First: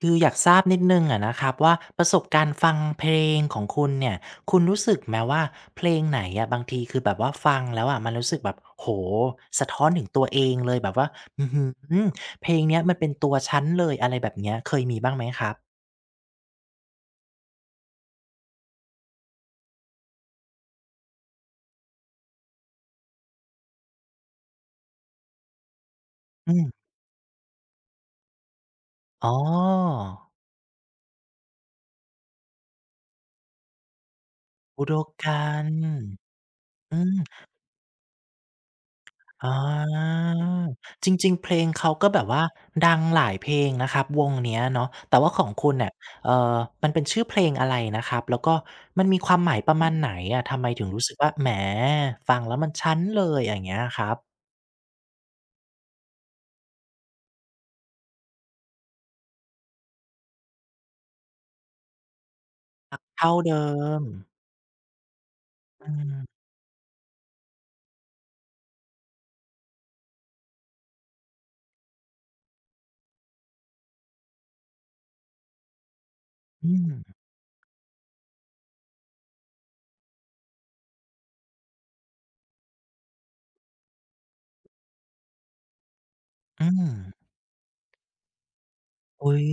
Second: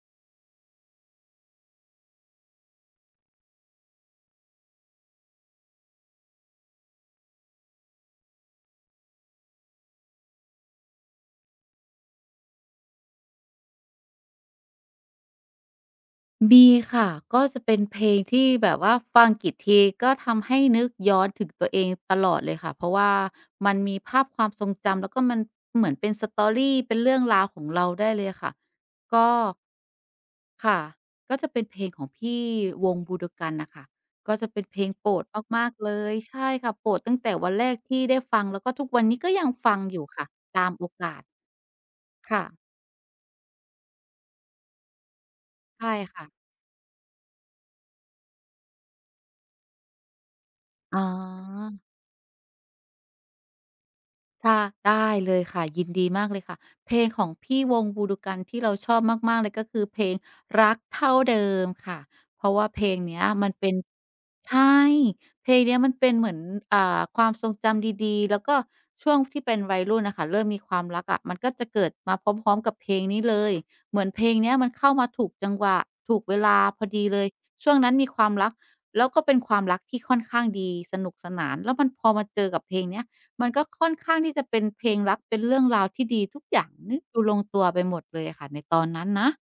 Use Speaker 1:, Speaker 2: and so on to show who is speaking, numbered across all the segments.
Speaker 1: คืออยากทราบนิดนึงอะนะครับว่าประสบการณ์ฟังเพลงของคุณเนี่ยคุณรู้สึกไหมว่าเพลงไหนอะบางทีคือแบบว่าฟังแล้วอะมันรู้สึกแบบโห้สะท้อนถึงตัวเองเลยแบบว่าอือหือเพลงเนี้ยมันเป็นตัวฉันเลยอะไรแบบเนี้ยเคยมีบ้างไหมครับ
Speaker 2: มีค่ะก็จะเป็นเพลงที่แบบว่าฟังกี่ทีก็ทำให้นึกย้อนถึงตัวเองตลอดเลยค่ะเพราะว่ามันมีภาพความทรงจำแล้วก็มันเหมือนเป็นสตอ
Speaker 1: อืม
Speaker 2: รี่เป็นเรื่องราวของเราได้เลยค่ะ
Speaker 1: อ๋
Speaker 2: ก็
Speaker 1: อ
Speaker 2: ค่ะก็จะเป็นเพลงของพี่วงบูดก k ร n น่ะค่ะก็จะเป็นเพล
Speaker 1: บุ
Speaker 2: ง
Speaker 1: โด
Speaker 2: โปรด
Speaker 1: กั
Speaker 2: มา
Speaker 1: น
Speaker 2: กๆเลยใช่ค่ะโปร
Speaker 1: อื
Speaker 2: ดตั้งแต่
Speaker 1: ม
Speaker 2: วันแรกที่ได้ฟังแล้วก็ทุกวันนี้ก็ยั
Speaker 1: อ
Speaker 2: งฟังอยู่
Speaker 1: า
Speaker 2: ค่ะตามโอ
Speaker 1: จ
Speaker 2: กาส
Speaker 1: ริงๆ เพลงเขาก็แบบว่า
Speaker 2: ค่ะ
Speaker 1: ดังหลายเพลงนะครับวงเนี้ยเนาะแต่ว่าของคุณเนี่ย
Speaker 2: ใช่ค่ะ
Speaker 1: เอ่อมันเป็นชื่อเพลงอะไรนะครับ แล้วก็มันมีความหมายประมาณไหนอะทำไมถึง
Speaker 2: อ๋อ
Speaker 1: รู้สึกว่าแหมฟังแล้วมันชั้นเลยอย่างเงี้ยครับ
Speaker 2: ค่ะได้เลยค่ะยินดีมากเลยค่ะเพลงของพี่วงบูดูกันที่เราชอบมากๆเลยก็คือเพลงรักเท่าเดิมค่ะเพราะว่าเพล
Speaker 1: รั
Speaker 2: ง
Speaker 1: ก
Speaker 2: เนี้ย
Speaker 1: เท่า
Speaker 2: มัน
Speaker 1: เดิ
Speaker 2: เป็น
Speaker 1: ม
Speaker 2: ใช่เพลงเนี้ยมั
Speaker 1: อื
Speaker 2: นเป็น
Speaker 1: ม
Speaker 2: เหมือนความทรงจำดีๆแล้วก็ช่วงที่เป็นวัยรุ่นน่ะค่ะเริ่มมีความรักอะมันก็จะเกิดมาพร้อมๆกับเพลงนี้เลยเหมือนเพลงเนี้ยมันเข้ามาถูกจังหวะถูกเวลา
Speaker 1: อื
Speaker 2: พอ
Speaker 1: ม
Speaker 2: ดีเลยช่วงนั้นมีความรักแล้วก็เป็นความรักที่ค่อนข้างดีสนุกสนานแล้วมันพอมาเจอกับเพลงเนี้ยมันก็ค่อนข้างที่จะเป็นเพลงรักเป็นเรื่องราวที่ดีทุกอย่า
Speaker 1: อื
Speaker 2: ง
Speaker 1: ม
Speaker 2: นี่ดูลงตัวไปหมดเลยอะค่ะในตอนนั้นนะ
Speaker 1: อุ๊ย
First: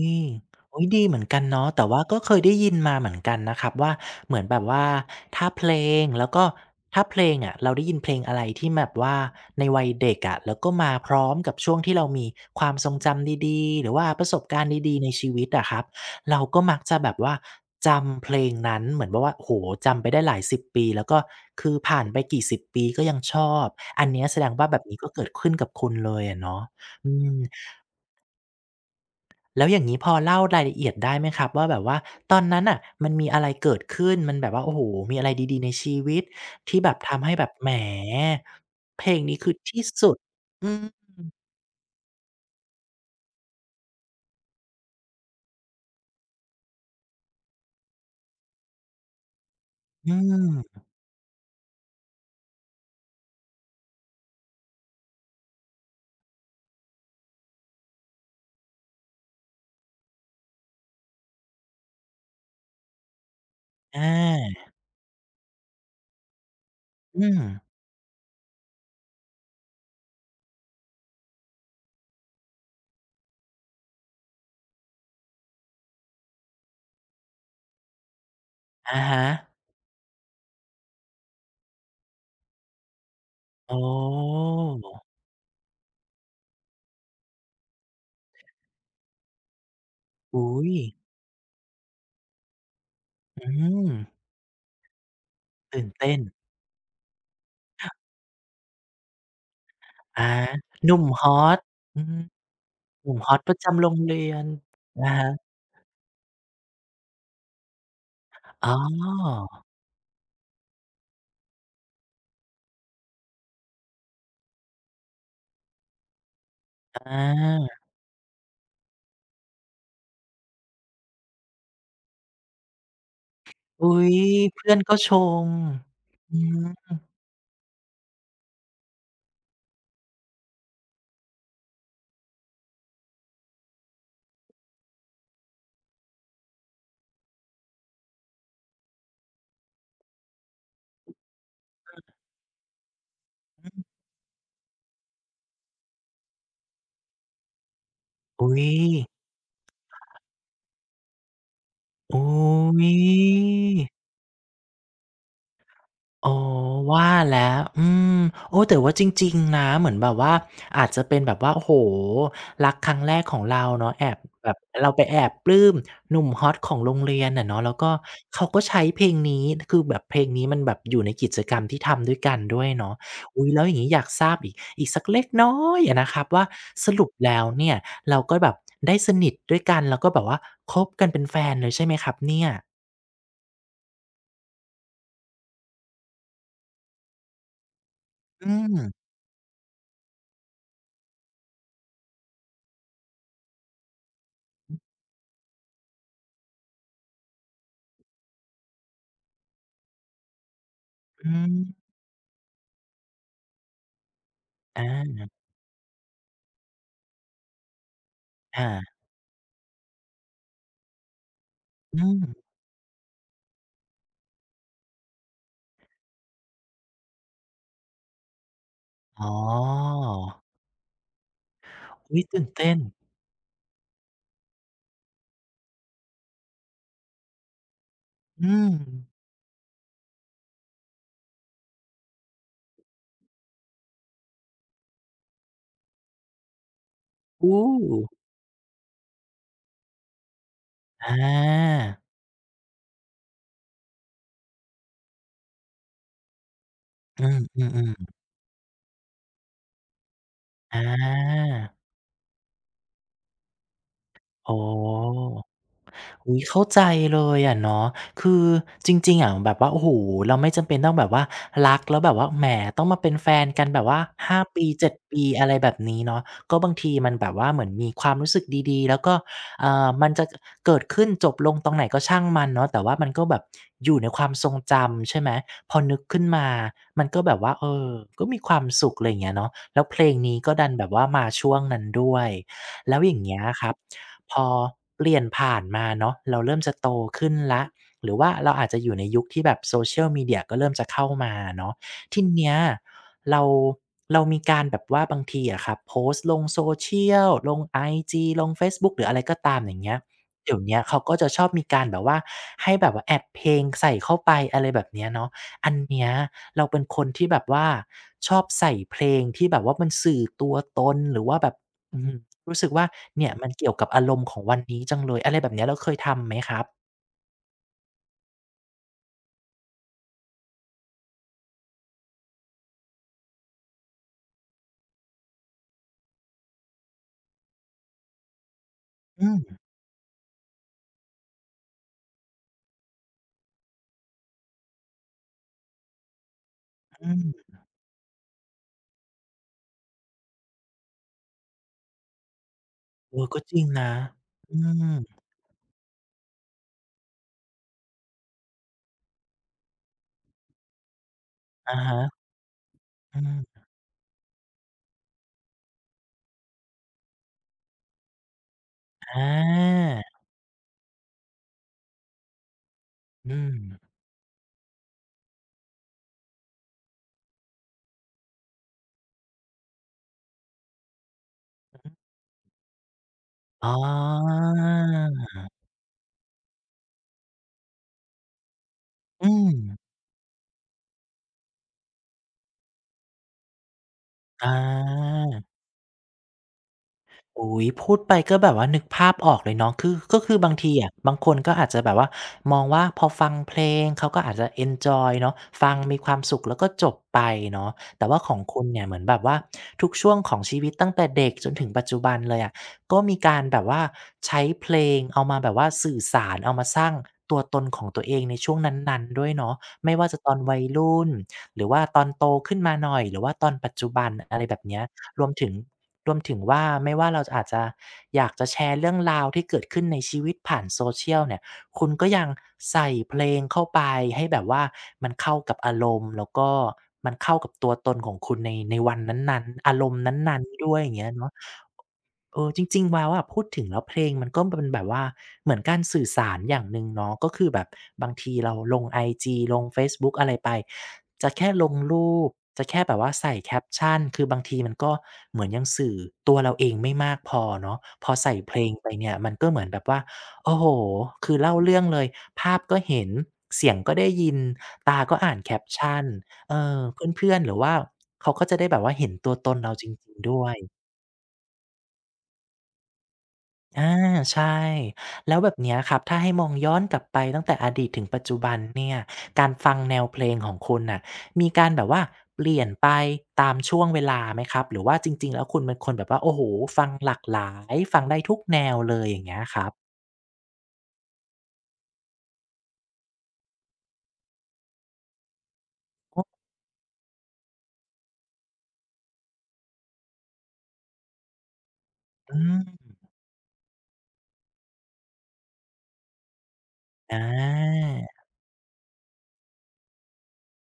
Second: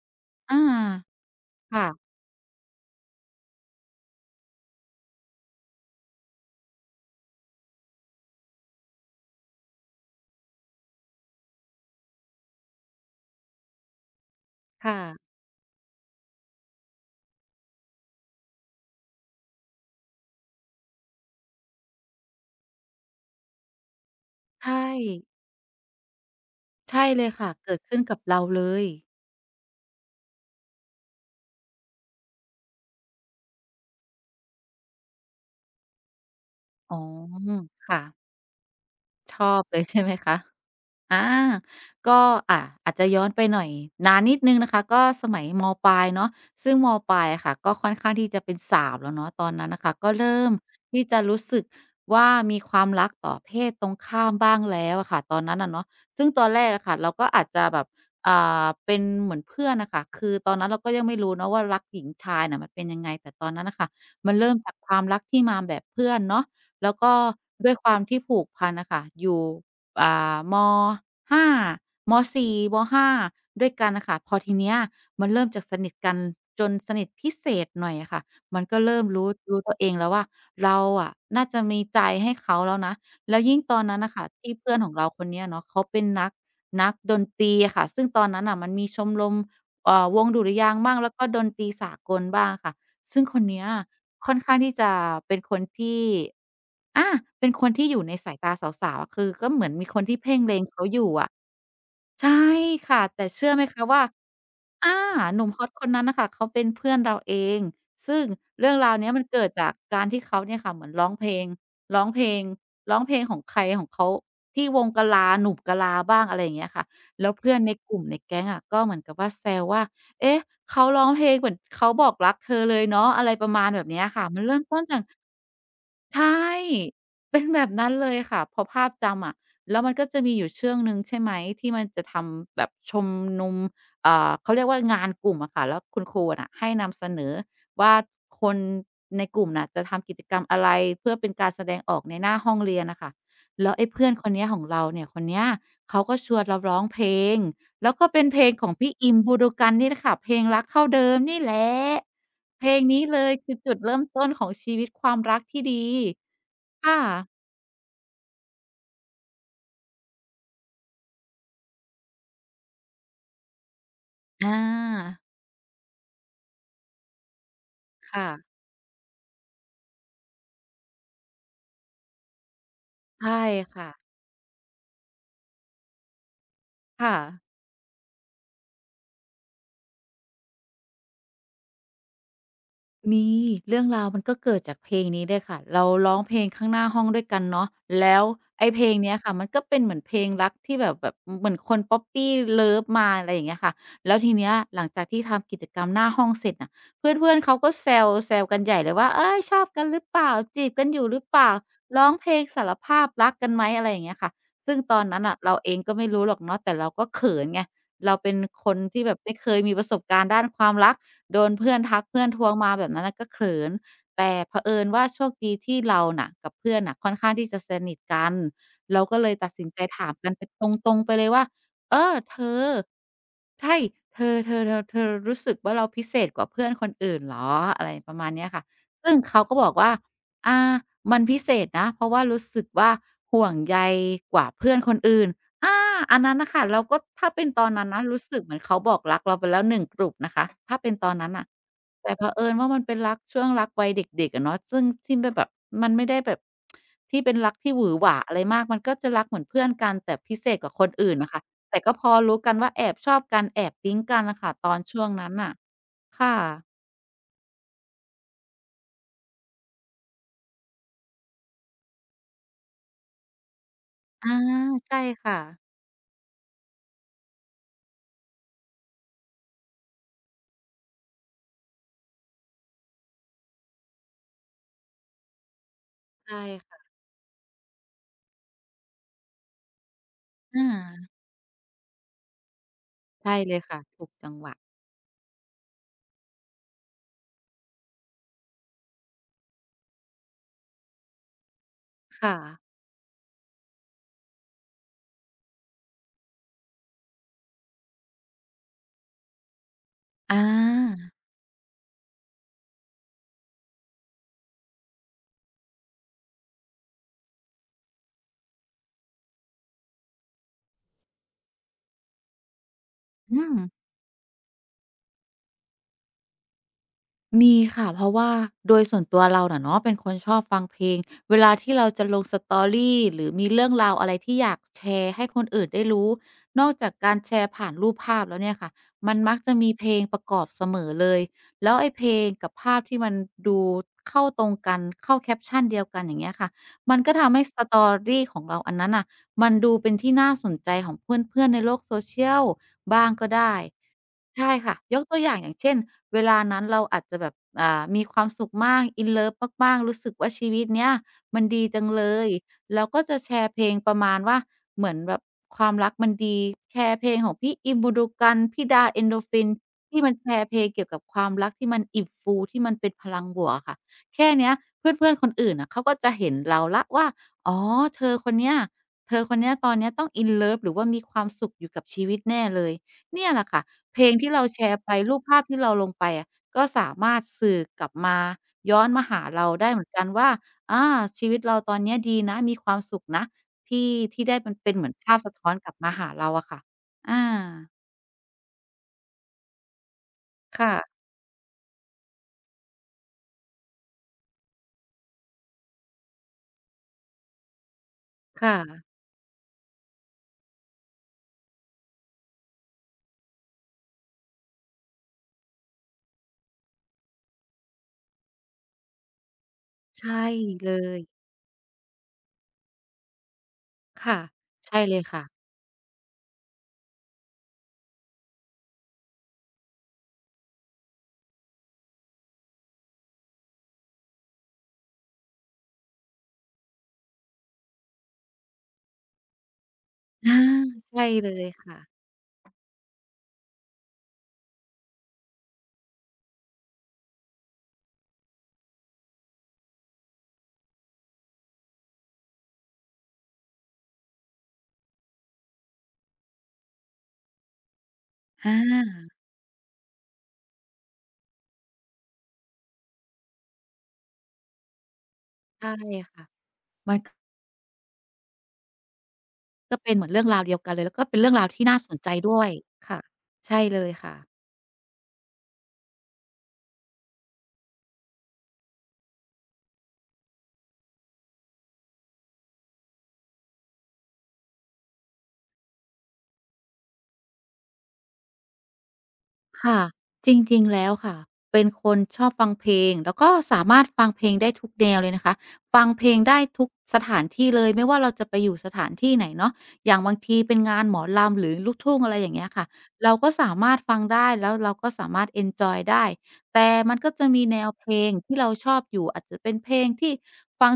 Speaker 2: อา
Speaker 1: อุ๊ยดีเหมือนกันเนาะแต่ว่า
Speaker 2: ค่ะ
Speaker 1: ก็เคยได้ยินมาเหมือนกันนะครับว่าเหมือนแบบว่าถ้าเพลงแล้วก็ถ้าเพลงอะเราได้ยินเพลงอะไรที่แบบว่าในวัยเด็กอะแล้วก็มาพร้อมกับช่วงที่เรามีความทรงจำดีๆหรือว่าประสบการณ์ดี
Speaker 2: ค่ะ
Speaker 1: ๆในชีวิตอะครับเราก็มักจะแบบว่าจำเพลงนั้นเหมือนแบบว่าโอ้โฮจำไปได้หลาย10ปีแล้วก็คือผ่านไปกี่ 10 ปีก็ยังชอบอันเนี้ยแสดงว่าแบ
Speaker 2: ใช่
Speaker 1: บนี้ก็เกิดขึ้นกับคุณเลยอะเนาะ
Speaker 2: ใช่
Speaker 1: อื
Speaker 2: เลย
Speaker 1: ม
Speaker 2: ค่ะเกิดขึ้นกับเราเลย
Speaker 1: แล้วอย่างนี้พอเล่ารายละเอียดได้ไหมครับว่าแบบว่าตอนนั้นน่ะมันมีอะไรเกิดขึ้นมันแบบว่าโอ้โฮมีอะไรดีๆในชีวิตที่แบ
Speaker 2: อ๋อ
Speaker 1: บทำให้แบบแหม
Speaker 2: ค่ะ
Speaker 1: เพลง
Speaker 2: ช
Speaker 1: นี้คือ
Speaker 2: อบเล
Speaker 1: ที่
Speaker 2: ยใช่ไห
Speaker 1: สุ
Speaker 2: ม
Speaker 1: ด
Speaker 2: คะ
Speaker 1: อืม
Speaker 2: อาก็อาจจะย้อนไปหน่อยนานนิดหนึ่งนะคะก็สมัยมปลายเนาะซึ่งมปลายอะค่ะก็ค่อนข้างที่จะเป็นสาวแล้วเนาะตอนนั้นน่ะค่ะก็
Speaker 1: อื
Speaker 2: เริ่ม
Speaker 1: ม
Speaker 2: ที่จะรู้สึกว่ามีความรักต่อเพศตรงข้ามบ้างแล้วอะค่ะตอนนั้นน่ะเนาะซึ่งตอนแรกอะค่ะเราก็อาจจะแบบอ่เป็นเหมือนเพื่อนน่ะค่ะคือตอนนั้นเราก็ยังไม่รู้เนาะว่ารักหญิงชายน่ะมันเป็นยังไงแต่ตอนนั้นน่ะค่ะ
Speaker 1: อ
Speaker 2: มันเริ่ม
Speaker 1: า
Speaker 2: จากความรักที่มาแบบเพื่อนเนาะแล้วก็
Speaker 1: อืม
Speaker 2: ด้วยความที่ผูกพันน่ะค่ะอยู่ อ่าม5ม4ม5ด้วยกันน่ะค่ะพอทีเนี้ยมันเริ่มจากสนิทกันจนสนิทพิเศษหน่อยอะค่ะมันก็
Speaker 1: อะ
Speaker 2: เริ่ม
Speaker 1: ฮะ
Speaker 2: รู้ตัวเองแล้วว่าเราอะน่าจะมีใจให้เขาแล้วนะแล้วยิ่ง
Speaker 1: อ๋
Speaker 2: ตอ
Speaker 1: อ
Speaker 2: นนั้นน่ะค่ะที่เพื่อนของเราคนเนี้ยเนาะเขาเป็นนักดนตรีอะค่ะซึ่งตอนนั้นน่ะมันมีชมรมวงดุริ
Speaker 1: อุ๊
Speaker 2: ยา
Speaker 1: ย
Speaker 2: งค์บ้างแล้วก็ดนตรีสากลบ้างอะค่ะ ซึ่งคน
Speaker 1: อื
Speaker 2: เนี้ย
Speaker 1: ม
Speaker 2: ค่อนข้างที่จะเป็นคน
Speaker 1: ตื่น
Speaker 2: ที่
Speaker 1: เต้น
Speaker 2: อาเป็นคนที่อยู่ในสายตาสาวๆอะคือก็เหมือนมีคนที่
Speaker 1: อา
Speaker 2: เพ่งเล็งเขา
Speaker 1: ห
Speaker 2: อ
Speaker 1: นุ่ม
Speaker 2: ยู่
Speaker 1: ฮ
Speaker 2: อะ
Speaker 1: อตอืม
Speaker 2: ใช่ค่ะ
Speaker 1: หนุ่ม
Speaker 2: แต่
Speaker 1: ฮอต
Speaker 2: เชื่
Speaker 1: ป
Speaker 2: อ
Speaker 1: ระ
Speaker 2: ไหม
Speaker 1: จำ
Speaker 2: คะ
Speaker 1: โรง
Speaker 2: ว่า
Speaker 1: เรียน
Speaker 2: อา
Speaker 1: อะฮะ
Speaker 2: หนุ่มฮอตคนนั้นน่ะค่ะเขาเป็นเพื่อนเราเองซึ่ง
Speaker 1: อ๋
Speaker 2: เรื่
Speaker 1: อ
Speaker 2: องราวเนี้ยมันเกิดจากการที่เขาเนี่ยค่ะเหมือนร้องเพลงร้องเพลงของใครของเขาที่วงกะลาหนุ่มกะลาบ้างอะไรอย่างเงี้ยค่ะ
Speaker 1: อา
Speaker 2: แล้วเพื่อนในกลุ่มในแก๊งอะก็เหมือนกับว่าแซวว่าเอ๊ะเขาร้องเพลงเหมือนเขาบอกรักเธอเลยเนาะอะไรประมาณแบบ
Speaker 1: อุ๊
Speaker 2: เนี้ย
Speaker 1: ย
Speaker 2: ค่ะมันเริ่ม
Speaker 1: เพื่อน
Speaker 2: ต้น
Speaker 1: ก็
Speaker 2: จาก
Speaker 1: ชมอื
Speaker 2: ใช่
Speaker 1: ม
Speaker 2: เป็นแบบนั้นเลยค่ะพอภาพจำอะแล้วมันก็จะมีอยู่ช่วงหนึ่งใช่ไหมที่มันจะทำแบบชมนุมเขาเรียกว่างานกลุ่มอะค่ะแล้วคุณครูน่ะให้นำเสนอว่าคนในกลุ่มน่ะจะทำกิจกรรมอะไรเพื่อเป็นการแสดงออกในหน้าห้องเรียนน่ะค่ะแล้วไอ้เพื่อนคนเนี้ยของเราเนี่ยคนเนี้ยเขาก็ชวนเราร้องเพลงแล้วก็เป็นเพล
Speaker 1: อุ๊
Speaker 2: ง
Speaker 1: ย
Speaker 2: ของพี่อิม Budokan นี่แหละค่ะเพลงรักเท่าเดิมนี่แหละ
Speaker 1: อุ๊
Speaker 2: เพลงนี้เลยคือ
Speaker 1: ย
Speaker 2: จุดเริ่มต้นของชีวิตความรักที่ดี
Speaker 1: อ๋อ
Speaker 2: ค่ะ
Speaker 1: ว่าแล้วอืมโอ้แต่ว่าจริงๆนะเหมือนแบบว่าอาจจะเป็นแบบว่าโอ้โฮรักครั้งแรกของเราเนาะแอบแบ
Speaker 2: อ
Speaker 1: บเราไปแอ
Speaker 2: า
Speaker 1: บปลื้มหนุ่มฮอตของโรงเรียนอะเนาะแล้วก็
Speaker 2: ค่ะ
Speaker 1: เขาก็ใช้เพลงนี้คือแบบเพลงนี้มันแบบอยู่ในกิจกรรมที่ทำด้วยกันด้วยเนาะ
Speaker 2: ใช่
Speaker 1: อุ๊ยแล้วอย่าง
Speaker 2: ค่ะ
Speaker 1: งี้อยากทราบอีกอีกสักเล็กน้อยอะนะครับว่าสรุป
Speaker 2: ค่ะ
Speaker 1: แล้วเนี่ยเราก็แบบได้สนิทด้วยกันแล้วก็แบบว่าคบกันเป็นแฟนเลยใช่ไหมครับเนี่ย
Speaker 2: มีเรื่องราวมันก็เกิดจากเพลงนี้เลยค่ะเราร้องเพลงข้างหน้าห้องด้วยกันเนาะแล้ว
Speaker 1: อื
Speaker 2: ไอ้
Speaker 1: ม
Speaker 2: เพลงเนี้ยค่ะมันก็เป็นเหมือนเพลงรักที่แบบเหมือนคน Puppy Love มาอะไรอย่างเงี้ยค่ะแล้วทีเนี้ยหลังจากที่ทำกิจกรรมหน้าห้องเสร็จน่ะเพื่อนๆเขาก็แซวกันใหญ่เลยว่าเฮ้ยชอบกันหรือเปล่าจีบกันอยู่หรือ
Speaker 1: อื
Speaker 2: เปล่า
Speaker 1: ม
Speaker 2: ร้องเพลงสารภาพรักกันไหมอะไรอย่างเงี้ยค่ะซึ่
Speaker 1: อ
Speaker 2: งตอนนั้นน่ะ
Speaker 1: า
Speaker 2: เราเองก็ไม่รู้หรอกเนาะแต่เราก็เขินไงเราเป็นค
Speaker 1: อา
Speaker 2: นที่แบบไม่เคยมีประสบการณ์ด้านความรัก โดน
Speaker 1: อืม
Speaker 2: เพื่อนทวงมาแบบนั้นน่ะก็เขิน แต่เผอิญว่าโชคดีที่เราน่ะกับเพื่อนน่ะค่อนข้างที่จะสนิทกันเราก็
Speaker 1: อ๋อ
Speaker 2: เลยตัดสินใจถามกันไปตรงๆไปเลยว่าเออ
Speaker 1: อุ๊ย
Speaker 2: เธ
Speaker 1: ตื่น
Speaker 2: อ
Speaker 1: เต้น
Speaker 2: ใช่เธอรู้สึกว่าเราพิเศษกว่าเพื่อนคนอื่นเหรออะไรประมาณเนี้ย
Speaker 1: อื
Speaker 2: ค่ะ
Speaker 1: ม
Speaker 2: ซึ่งเขาก็บอกว่าอามันพิเศษนะเพราะว่ารู้สึกว่าห่วงใยกว่าเพื่อนคนอื่น อาอันนั้นน่ะค่ะเราก็ถ้าเป็น
Speaker 1: โอ้
Speaker 2: ตอนนั้นนะรู้สึกเหมือนเขาบอกรักเราไปแล้วหนึ่งกลุ่มนะคะถ้าเป็น
Speaker 1: อ
Speaker 2: ตอนนั้นน่ะ
Speaker 1: า
Speaker 2: แต่เผอิญว่ามันเป็นรักช่วงรักวัยเด็กๆอะเนาะซึ่งที่ไม่แบบมันไม่ได้แบบ
Speaker 1: อื
Speaker 2: ที่เป็นรักที่หวือห
Speaker 1: ม
Speaker 2: วาอะไรมากมันก็จะรักเหมือนเพื่อนกันแต่พิเศ
Speaker 1: ๆ
Speaker 2: ษก
Speaker 1: ๆ
Speaker 2: ว่า
Speaker 1: อา
Speaker 2: คนอื่นน่ะค่ะแต่ก็พอรู้กันว่าแอบชอบกันแอบปิ๊งกันน่ะ
Speaker 1: อ๋
Speaker 2: ค่ะ
Speaker 1: อ
Speaker 2: ตอนช่วงนั้นน่ะค่ะ
Speaker 1: อุ๊ยเข้าใจเลยอะเนาะคือจริงๆอะแบบว่าโอ้โฮเราไม่จำเป็นต้องแบบว่ารักแล้วแบบว่าแหมต้องมาเป็นแฟนกันแบบว่า
Speaker 2: อา
Speaker 1: 5ปี7
Speaker 2: ใช่
Speaker 1: ปี
Speaker 2: ค่ะ
Speaker 1: อะไรแบบนี้เนาะก็บางทีมันแบบว่าเหมือนมีความรู้สึกดีๆแล้วก็มันจะกเกิดขึ้นจบลงตรงไหนก็ช่างมันเนาะแต่ว่ามันก็แบบอยู่ในความทรงจำใช่ไหมพอนึกขึ้น
Speaker 2: ใช่
Speaker 1: มา
Speaker 2: ค่ะ
Speaker 1: มันก็แบบว่าเออก็มีความสุขไรเงี้ยเนาะแล้วเพลงนี้ก็ดั
Speaker 2: อา
Speaker 1: นแบบว่ามาช่วงนั้นด้วยแล้วอย่าง
Speaker 2: ใช่
Speaker 1: เงี้ย
Speaker 2: เลย
Speaker 1: ครับ
Speaker 2: ค่ะถูกจั
Speaker 1: พ
Speaker 2: งห
Speaker 1: อ
Speaker 2: วะ
Speaker 1: เปลี่ยนผ่านมาเนาะเราเริ่มจะโตขึ้นแล้วหรือว่าเราอาจจะอยู่ในยุคที่แบบ Social Media ก็เริ่มจะเข้ามาเนาะที
Speaker 2: ค่ะ
Speaker 1: เนี้ยเรามีการแบบว่าบางทีอะครับโพสต์ลง Social ลงไอจีลงเฟซบุ๊กหรืออะไรก็ตามอย่างเงี้ย
Speaker 2: อ
Speaker 1: เดี๋ยวเนี้ย
Speaker 2: า
Speaker 1: เขาก็จะชอบมีการแบบว่าให้แบบว่าแอดเพลงใส่เข้าไปอะไรแบบเนี้ยเนาะอันเนี้ยเราเป็นคนที่แบบว่าชอบใส่เพลงที่แบบว่ามันสื่อตัวตนหรือว่าแบบ อืมรู้สึกว่าเนี่ย
Speaker 2: อื
Speaker 1: มัน
Speaker 2: ม
Speaker 1: เกี่ยวกับอารมณ์ของวันนี้จังเลยอะไรแบบเนี้ยเราเคยทำไหมครับ
Speaker 2: มีค่ะเพราะว่าโดยส่วนตัวเราน่ะเนาะเป็นคนชอบฟังเพลงเวลาที่เราจะลง Story หรือมีเรื่องราวอะไรที่อยากแชร์ให้คนอื่นได้รู้นอกจากการแชร์ผ่านรูปภาพแล้วเนี่ยค่ะมัน
Speaker 1: อื
Speaker 2: มัก
Speaker 1: ม
Speaker 2: จะมีเพลงประกอบเสมอเลยแล้วไอ้เพลงกับภาพที่มันดูเข้าตรงกันเข้าแคปชันเดียวกันอย่างเงี้ยค่ะมันก็ทำให้
Speaker 1: ๆ
Speaker 2: Story ของเราอันนั้นน่ะ มันดูเป็นที่น่าสนใจของเพื่อนๆในโลก social บ้าง
Speaker 1: เออ
Speaker 2: ก็
Speaker 1: ก็จ
Speaker 2: ได้
Speaker 1: ริงนะ
Speaker 2: ใช่
Speaker 1: อื
Speaker 2: ค่ะย
Speaker 1: ม
Speaker 2: กตัวอย่างอย่างเช่นเวลานั้นเราอาจจะแบบมีความสุขมาก in love มากๆรู้สึกว่าชีวิตเนี้ยมันดี
Speaker 1: อะ
Speaker 2: จัง
Speaker 1: ฮะ
Speaker 2: เลยเราก็จะ
Speaker 1: อื
Speaker 2: แชร์เพ
Speaker 1: ม
Speaker 2: ลงประมาณว่าเหมือนแบบความรักมันดีแชร์เพลงของพี่อิมบูดูก AN พี่ดาเอ d
Speaker 1: อ
Speaker 2: o r p h
Speaker 1: า
Speaker 2: i n ที่มันแชร์เพลงเกี่ยวกับความรักที่มันอิ่มฟูที่มันเป็นพลังบ
Speaker 1: อื
Speaker 2: วก
Speaker 1: ม
Speaker 2: อะค่ะแค่เนี้ยเพื่อนๆคนอื่นน่ะเขาก็จะเห็นเราแล้วว่าอ๋อเธอคนเนี้ย เธอคนเนี้ยตอนเนี้ยต้อง in love หรือว่ามีความสุขอยู่กับชีวิตแน่เลยเนี่ยแหละค่ะ
Speaker 1: อ๋อ
Speaker 2: เพลงที่เราแชร์ไปรูปภาพที่เราลงไปอะก็สามารถสื่อกลับมาย้อนมาหา
Speaker 1: อื
Speaker 2: เรา
Speaker 1: ม
Speaker 2: ได้เหมือนกันว่าอาชีวิตเราตอนเนี้ยดีนะมีความสุขนะที่ที่ได้
Speaker 1: อ
Speaker 2: มันเป็นเหมือนภาพสะ
Speaker 1: า
Speaker 2: ท้อนกลับมาหาเราอะค่ะอา
Speaker 1: โอ้ยพูดไปก็แบบว่านึกภาพออกเลยเนาะคือก็คือบางที
Speaker 2: ค่ะ
Speaker 1: อะบางคนก็อาจจะแบบว่ามองว่าพอฟังเพลงเขาก็อาจจะเอนจอยเนาะฟังมีความสุขแล้วก็จบไปเนาะแต่ว่าของ
Speaker 2: ค่ะ
Speaker 1: คุณเนี่ยเหมือนแบบว่าทุกช่วงของชีวิตตั้งแต่เด็กจนถึงปัจจุบันเลยอะก็มีการแบบว่าใช้เพลงเอามาแบบว่าสื่อสารเอามาสร้างตัวตนของตัวเองในช่วงนั้นๆด้วยเนาะไม่ว่า
Speaker 2: ใช่
Speaker 1: จะตอนวัย
Speaker 2: เลย
Speaker 1: รุ่นหรือว่าตอนโตขึ้นมาหน่อยหรือว่าตอนปัจจุบัน
Speaker 2: ค่ะ
Speaker 1: อะไรแบบเนี้
Speaker 2: ใช่
Speaker 1: ย
Speaker 2: เลย
Speaker 1: ร
Speaker 2: ค่ะ
Speaker 1: วมถึงว่าไม่ว่าเราจะอาจจะอยากจะแชร์เรื่องราวที่เกิดขึ้นในชีวิตผ่าน social เนี่ยคุณก็ยังใส่เพลงเข้าไปให้แบบว่ามันเข้ากับอารมณ์แล้วก็มันเข้ากับตัวตนของคุณในวันนั้นๆอารมณ์น
Speaker 2: อา
Speaker 1: ั้นๆด้วยอย่าง
Speaker 2: ใช่
Speaker 1: เงี้ย
Speaker 2: เล
Speaker 1: เนาะ
Speaker 2: ยค่ะ
Speaker 1: เออจริงๆแล้วอะพูดถึงแล้วเพลงมันก็เป็นแบบว่าเหมือนการสื่อสารอย่างหนึ่งเนาะก็คือแบบบางทีเราลงไอจีลงเฟซบุ๊กอะไรไปจะแค่ลงรูปจะแค่แบบว่าใส่แคปชันคือบางทีมันก็เหมือนยังสื่อตัวเราเองไม่มากพอเนาะพอใส่เพ
Speaker 2: อา
Speaker 1: ลงไปเนี่ยมันก็เหมือนแบบว่าโอ้โฮคือเล่าเรื่องเลยภาพก็เห็นเสียงก็ได้ยินตาก็อ่านแคป
Speaker 2: ใช่
Speaker 1: ชัน
Speaker 2: ค่ะ
Speaker 1: เออ
Speaker 2: มัน
Speaker 1: เพื่อนๆหรือว่าเขาก็จะได้แบบว่าเห็นตัวตนเรา
Speaker 2: ก็
Speaker 1: จ
Speaker 2: เป็นเหมือ
Speaker 1: ริ
Speaker 2: น
Speaker 1: ง
Speaker 2: เรื่อ
Speaker 1: ๆ
Speaker 2: งรา
Speaker 1: ด้
Speaker 2: ว
Speaker 1: ว
Speaker 2: เดี
Speaker 1: ย
Speaker 2: ยวกันเลยแล้วก็เป็นเรื่องราวที่น่าสนใจด้วยค่ะใช่เลย
Speaker 1: อา
Speaker 2: ค่ะ
Speaker 1: ใช่แล้วแบบเนี้ยครับถ้าให้มองย้อนกลับไปตั้งแต่อดีตถึงปัจจุบันเนี่ยการฟังแนวเพลงของคุณน่ะมีการแบบว่าเปลี่ยนไปตามช่วงเวลาไหมครับหรือว่าจริงๆแล้วคุณเป็นคนแบบว่าโอ้โฮฟังหลากหลายฟังได้ทุกแนวเลยอย่างเงี้ยครับ
Speaker 2: ค่ะจริงๆแล้วค่ะเป็นคนชอบฟังเพลงแล้วก็สามารถฟังเพลงได้ทุกแนวเลยนะคะฟังเพล
Speaker 1: โอ
Speaker 2: ง
Speaker 1: ้
Speaker 2: ได้ทุกสถานที่เลยไม่ว่าเราจะไปอยู่สถานที่ไหนเนาะอย่างบางทีเป็นงานหมอลำหรือลูกทุ่งอะไรอย่าง
Speaker 1: อื
Speaker 2: เงี้ยค่ะ
Speaker 1: ม
Speaker 2: เราก็สามารถฟังได้แล้วเราก็สามารถเอนจอยได้แต่มันก็
Speaker 1: อ
Speaker 2: จะมีแนวเพ
Speaker 1: า
Speaker 2: ลงที่เราชอบอยู่อาจจะเป็นเพลงที่ฟัง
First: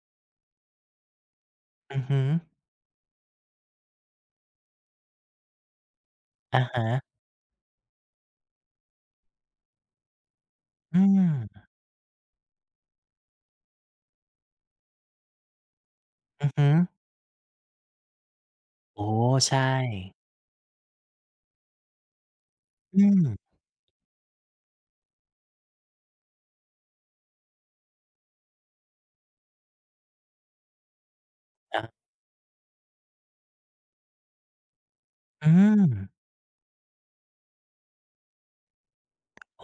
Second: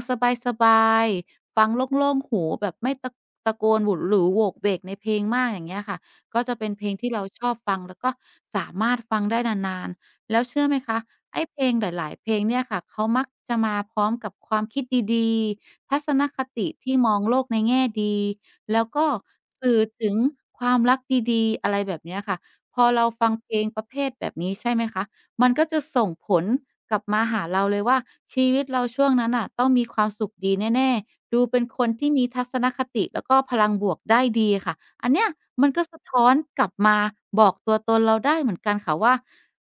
Speaker 2: สบายๆฟังโ
Speaker 1: อือ
Speaker 2: ล่ง
Speaker 1: ฮึ
Speaker 2: ๆหูแบบไม่ตะโกนหวุดหรือโหวกเหวกในเพลงมากอย่างเงี้ยค่ะ ก็จะ
Speaker 1: อะ
Speaker 2: เป็นเพ
Speaker 1: ฮะ
Speaker 2: ลงที่เราชอบฟังแล้วก็สามารถฟังได้นานๆ แล้วเชื่อไหม
Speaker 1: อื
Speaker 2: คะไอ้เพล
Speaker 1: ม
Speaker 2: งหลายๆ เพลงเนี่ยค่ะเขามักจะมาพร้อมกับความคิดดีๆทัศนค
Speaker 1: อือฮึ
Speaker 2: ติที่มองโลกในแง่ดีแล้ว
Speaker 1: โอ้
Speaker 2: ก็
Speaker 1: ใช่
Speaker 2: สื่อถึงความรักดีๆอะไรแบบเนี้ยค่ะพอ
Speaker 1: อื
Speaker 2: เรา
Speaker 1: ม
Speaker 2: ฟังเพลงประเภทแบบนี้ใช่ไหมคะมันก็จะส่งผลกลับมาหาเราเลยว่าชีวิตเราช่วงนั้นน่ะต้องมีความสุขดีแน่ๆ ดูเป็นคน
Speaker 1: อะ
Speaker 2: ที่มีทัศนคติแล้วก็พลังบวกได้ดีค่ะ อันเนี้ย
Speaker 1: อื
Speaker 2: มัน
Speaker 1: ม
Speaker 2: ก็สะท้อนกลับมาบอกตัวตนเราได้เหมือนกันค่ะว่า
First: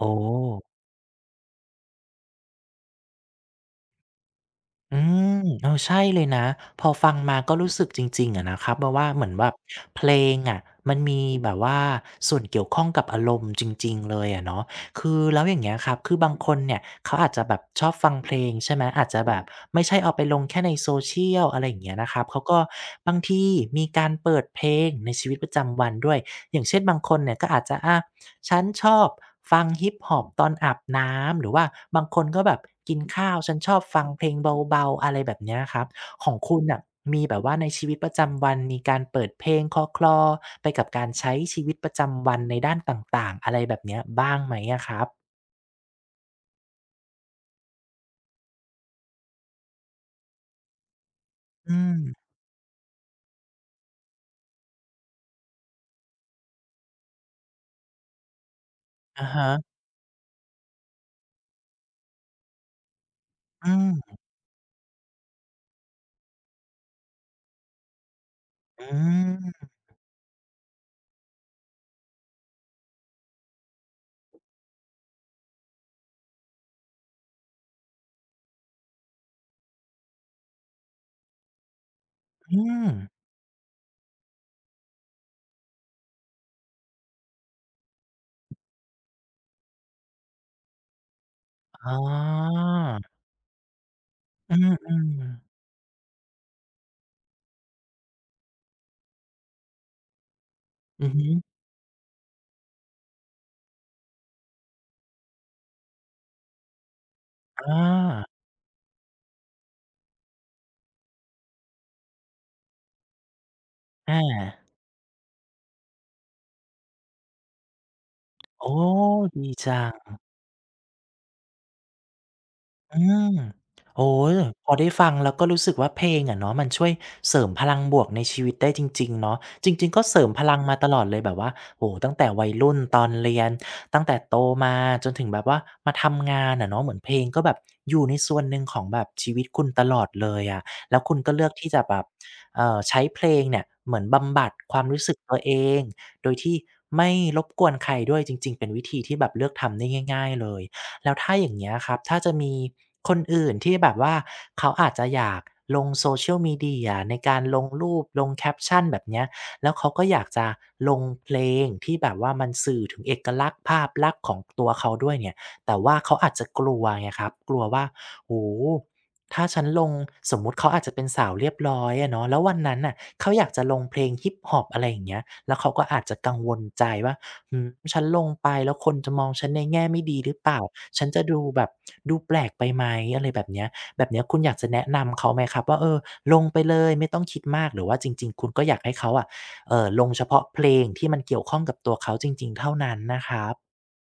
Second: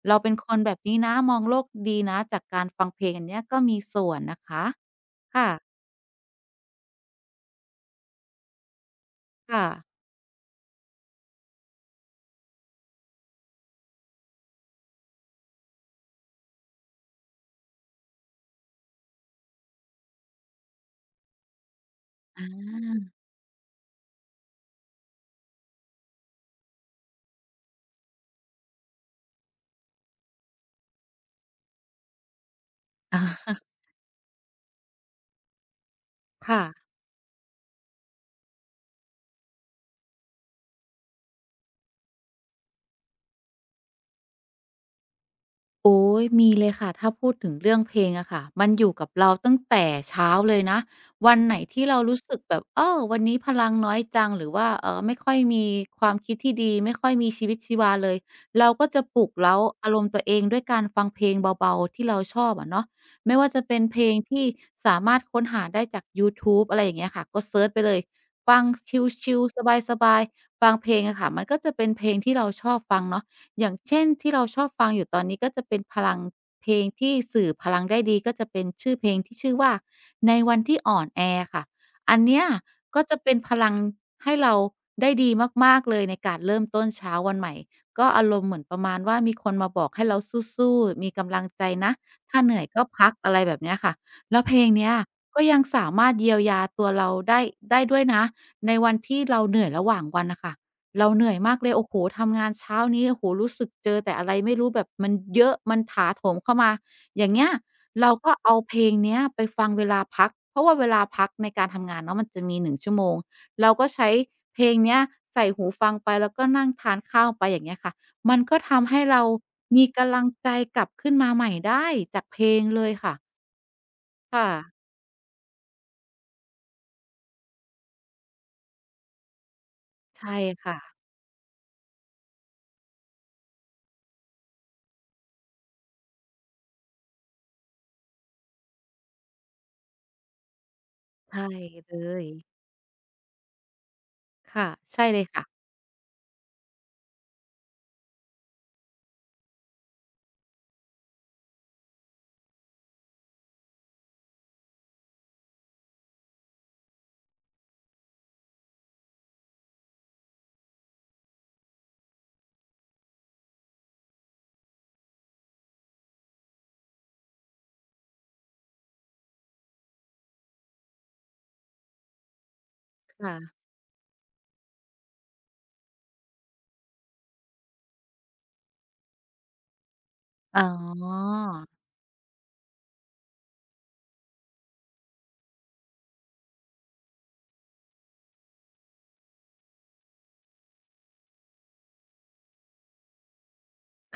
Speaker 1: โอ้
Speaker 2: เราเป็นคนแบบนี้นะมองโลกดีนะจากการฟังเพลงอันเนี้ยก็มีส่วนนะคะ
Speaker 1: อืมเออ
Speaker 2: ค่ะ
Speaker 1: ใช่เลยนะพอฟังมาก็รู้สึกจริงๆอะนะครับเพราะว่าเหมือนแบบ
Speaker 2: ค่ะ
Speaker 1: เพลงอะมันมีแบบว่าส่วนเกี่ยวข้องกับอารมณ์จริงๆเลยอะเนาะคือแล้วอย่างเงี้ยครับคือบางคนเนี่ยเขาอาจจะแบบชอบฟังเพลงใช่ไหมอาจจะแบบไม่ใช่เอาไปลงแค่ใน Social อะไรอย่างเงี้ยนะครับเขา
Speaker 2: อ
Speaker 1: ก็
Speaker 2: า
Speaker 1: บางทีมีการเปิดเพลงในชีวิตประจำวันด้วยอย่างเช่นบางคนเนี่ยก็อาจจะ ฉันชอบฟังฮิปฮอปตอนอาบน้ำหรือว่าบางคนก็แบบกิน
Speaker 2: อา
Speaker 1: ข้าวฉันช อบฟังเพลงเบาๆอะไรแบบเนี้ยครับของคุ
Speaker 2: ค่ะ
Speaker 1: ณน่ะมีแบบว่าในชีวิตประจำวันมีการเปิดเพลงคลอๆไปกับการใช้ชีวิตประจำวันในด้านต่างๆอะไรแบบเนี้ยบ้างไหมอะครับ
Speaker 2: โอ้ยมีเลยค่ะถ้าพูดถึงเรื่องเพลงอะค่ะมันอยู่กับเราตั้งแต่เช้าเลยนะวันไหน
Speaker 1: อื
Speaker 2: ที่
Speaker 1: ม
Speaker 2: เรารู้สึกแบบเออวันนี้พลังน้อยจังหรือว่าเออไม่ค่อยมีความคิดที่ดีไม่ค่อยมีชีวิตชีวาเลยเราก็จะป
Speaker 1: อะ
Speaker 2: ลุก
Speaker 1: ฮะ
Speaker 2: เร้าอารมณ์ตัวเองด้วยการฟังเพลงเบาๆที่เราชอบอะเนาะไม่ว่าจะ
Speaker 1: อื
Speaker 2: เป็นเพลง
Speaker 1: ม
Speaker 2: ที่สามารถค้นหาได้จากยูทูบอะไรอย่างเงี้ยค่ะก็เซิร์ชไปเลยฟัง
Speaker 1: อื
Speaker 2: ชิลๆ
Speaker 1: ม
Speaker 2: สบายๆฟังเพลงอะค่ะมันก็จะเป็นเพลงที่เราชอบฟังเนาะ อย่างเช่นที่เราชอบฟังอยู่ตอนนี้ก็จะเป็นพลังเพลงที่สื่อพลังได้ดีก็จะเป็นชื่อเพลงที่ชื่อว่าในวันที่อ่อนแอค่ะอันเนี้ย
Speaker 1: อืม
Speaker 2: ก็จะเป็นพลังให้เราได้ดีมากๆเลยในการเริ่มต้นเช้าวันใหม่ก็อารมณ์เหมือนประมาณว่ามีคนมาบอกให้เราสู้ๆมีกำลังใจ
Speaker 1: อ๋
Speaker 2: นะ
Speaker 1: อ
Speaker 2: ถ้าเหนื่อยก็พักอะไรแบบเนี้ยค่ะแล้ว
Speaker 1: อื
Speaker 2: เพลงเนี้ยก็ยั
Speaker 1: ม
Speaker 2: งสามารถเยียวยาตัวเราได้ได้ด้วยนะในวันที่เราเหนื่อยระหว่างวันน่ะค่ะ
Speaker 1: ๆอื
Speaker 2: เรา
Speaker 1: อ
Speaker 2: เห
Speaker 1: ฮึ
Speaker 2: นื่อยมากเลยโอ้โฮทำงานเช้านี้โอ้โฮรู้สึกเจอแต่อะไรไม่รู้แบบมันเยอะมันถาโถมเข้ามาอย่างเงี้ย
Speaker 1: อ
Speaker 2: เรา
Speaker 1: า
Speaker 2: ก็เอาเพลงเนี้ยไปฟังเวลาพักเพราะว่าเวลาพักในการทำงานเนาะมันจะมี1ชั่วโมงเราก็ใช้
Speaker 1: อา
Speaker 2: เพลงเนี้ยใส่หูฟังไปแล้วก็นั่งทานข้าวไปอย่างเงี้ยค่ะมันก็
Speaker 1: โอ้
Speaker 2: ทำให้เรา
Speaker 1: ดีจั
Speaker 2: มี
Speaker 1: ง
Speaker 2: กำลังใจกลับขึ้นมาใหม่ได้จากเพลงเลย
Speaker 1: อื
Speaker 2: ค่ะ
Speaker 1: มโอ้โฮ
Speaker 2: ค่ะ
Speaker 1: พอได้ฟังแล้วก็รู้สึกว่าเพลงอะเนาะมันช่วยเสริมพลังบวกในชีวิตได้จริงๆเนาะจริงๆก็เสริม
Speaker 2: ใช่
Speaker 1: พลังมา
Speaker 2: ค่ะ
Speaker 1: ตลอดเลยแบบว่าโอ้โฮตั้งแต่วัยรุ่นตอนเรียนตั้งแต่โตมาจนถึงแบบว่ามาทำงานอะเนาะเหมือนเพลงก็แบบอยู่ในส่วนหนึ่งของแบบชีวิตคุณตลอดเลยอะแล้วคุณก็เลื
Speaker 2: ใช่
Speaker 1: อกที่จะ
Speaker 2: เล
Speaker 1: แบบ
Speaker 2: ย
Speaker 1: ใช้เพลงเนี่ยเหมือนบำบัด
Speaker 2: ค่ะ
Speaker 1: ความรู้
Speaker 2: ใช่
Speaker 1: สึก
Speaker 2: เลย
Speaker 1: ตัว
Speaker 2: ค่ะ
Speaker 1: เองโดยที่ไม่รบกวนใครด้วยจริงๆเป็นวิธีที่แบบเลือกทำได้ง่ายๆเลย แล้วถ้าอย่างเงี้ยครับถ้าจะมีคนอื่นที่แบบว่าเขาอาจจะอยากลง Social Media ในการลงรูปลงแคปชันแบบเนี้ยแล้วเขาก็อยากจะลงเพลงที่แบบว่ามันสื่อถึงเอกลักษณ์ภาพลักษณ์ของตัวเขาด้วยเนี่ยแต่ว่าเขาอาจจะกลัวไงครับกลัวว่าโอ้โฮถ้าฉันลงสมมุติเขาอาจจะเป็นสาวเรียบร้อยอะเนาะแล้ววันนั้นน่ะเขา
Speaker 2: ค่ะ
Speaker 1: อยากจะลงเพลงฮิปฮอปอะไรอย่างเงี้ยแล้วเขาก็อาจจะกังวลใจว่า หือฉันลงไปแล้วคนจะมองฉันในแง่ไม่ดีหรือเปล่า
Speaker 2: อ๋
Speaker 1: ฉันจะ
Speaker 2: อ
Speaker 1: ดูแบบดูแปลกไปไหมอะไรแบบเนี้ยแบบเนี้ยคุณอยากจะแนะนำเขาไหมครับว่าเออลงไปเลยไม่ต้องคิดมากหรือว่าจริงๆคุณก็อยากให้เขาอะลงเฉพาะเพลงที่มันเกี่ยวข้องกับตัวเขาจริงๆเท่านั้นนะครับ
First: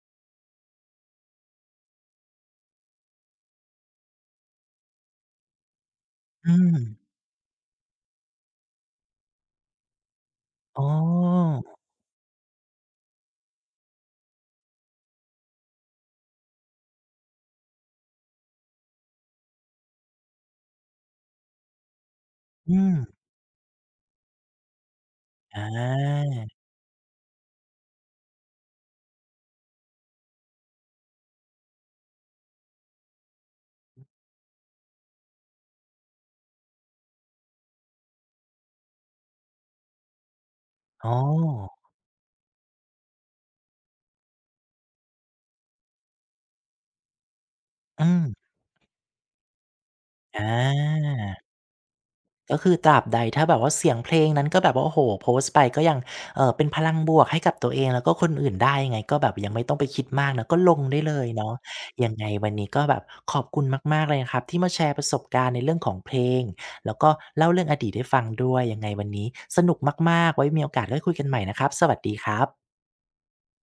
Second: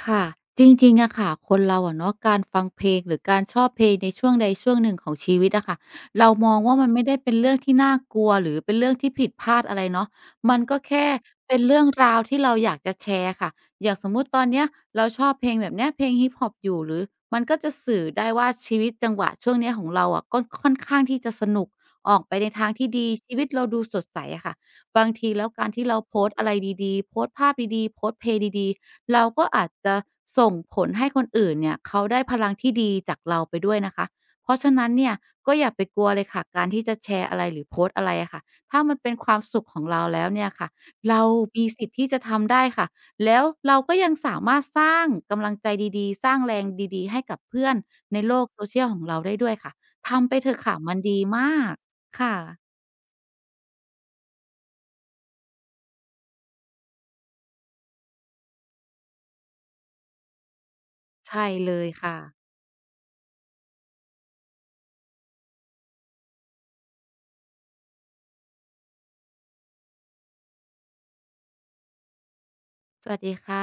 Speaker 2: ค่ะจริงๆอะค่ะคนเราอะเนาะการฟังเพลงหรือการชอบเพลงในช่วงใดช่วงหนึ่งของชีวิตอะค่ะเราม
Speaker 1: อื
Speaker 2: องว่ามันไม่
Speaker 1: ม
Speaker 2: ได้เป็นเรื่องที่น่ากลัวหรือเป็นเรื่องที่ผิดพลาดอะไรเนาะมันก็
Speaker 1: อ๋อ
Speaker 2: แค่เป็นเรื่องราวที่เราอยากจะแชร์ค่ะอย่างสมมุติตอนเนี้ยเราชอบเพลงแบบเนี้ยเพลงฮิปฮอปอยู่หรือมันก็จะสื่อได้ว่าชีวิตจังหวะช่วงเนี้ยของเราอะก็ค่อนข้างที่จะสนุกออกไปในทาง
Speaker 1: อื
Speaker 2: ที่
Speaker 1: ม
Speaker 2: ดีชีวิตเราดูสดใสอะค่ะ บางทีแล้ว
Speaker 1: อ
Speaker 2: การที่เราโพส
Speaker 1: า
Speaker 2: ต์อะไรดีๆโพสต์ภาพดีๆโพสต์เพลงดีๆเราก็อาจจะส่งผลให้คนอื่นเนี่ยเขาได้พลังที่ดีจากเราไปด้วยนะคะเพราะฉะนั้นเนี่ยก็อย่าไปกลัวเลยค่ะการที่จะแชร์อะไรหรือโพสต์อะไรอะค่ะถ้ามันเป็นความสุขของเราแล้วเนี่ยค่ะ
Speaker 1: อ๋อ
Speaker 2: เรามีสิทธิ์ที่จะทำได้ค่ะแล้วเราก็ยังสามารถสร้างกำลังใจดีๆสร้างแรงดีๆให้กับเพื่อน
Speaker 1: อื
Speaker 2: ในโลก
Speaker 1: ม
Speaker 2: social ของเราได้ด้วยค่ะทำไป
Speaker 1: อ
Speaker 2: เถอะค่ะมันดี
Speaker 1: า
Speaker 2: มากค
Speaker 1: ก็คื
Speaker 2: ่ะ
Speaker 1: อตราบใดถ้าแบบว่าเสียงเพลงนั้นก็แบบว่าโอ้โฮโพสต์ไปก็ยังเป็นพลังบวกให้กับตัวเองแล้วก็คนอื่นได้ยังไงก็แบบยังไม่ต้องไปคิดมากเนาะก็ลงได้เลย
Speaker 2: ใช่
Speaker 1: เนาะ
Speaker 2: เลย
Speaker 1: ยัง
Speaker 2: ค่ะ
Speaker 1: ไงวันนี้ก็แบบขอบคุณมากๆเลยนะครับที่มาแชร์ประสบการณ์ในเรื่องของเพลงแล้วก็เล่าเรื่องอดีตให้ฟังด้วยยังไงวันนี้สนุกมากๆไว้มีโอกาสได้คุยกันใหม่นะครับสวัสดีครับ
Speaker 2: สวัสดีค่ะ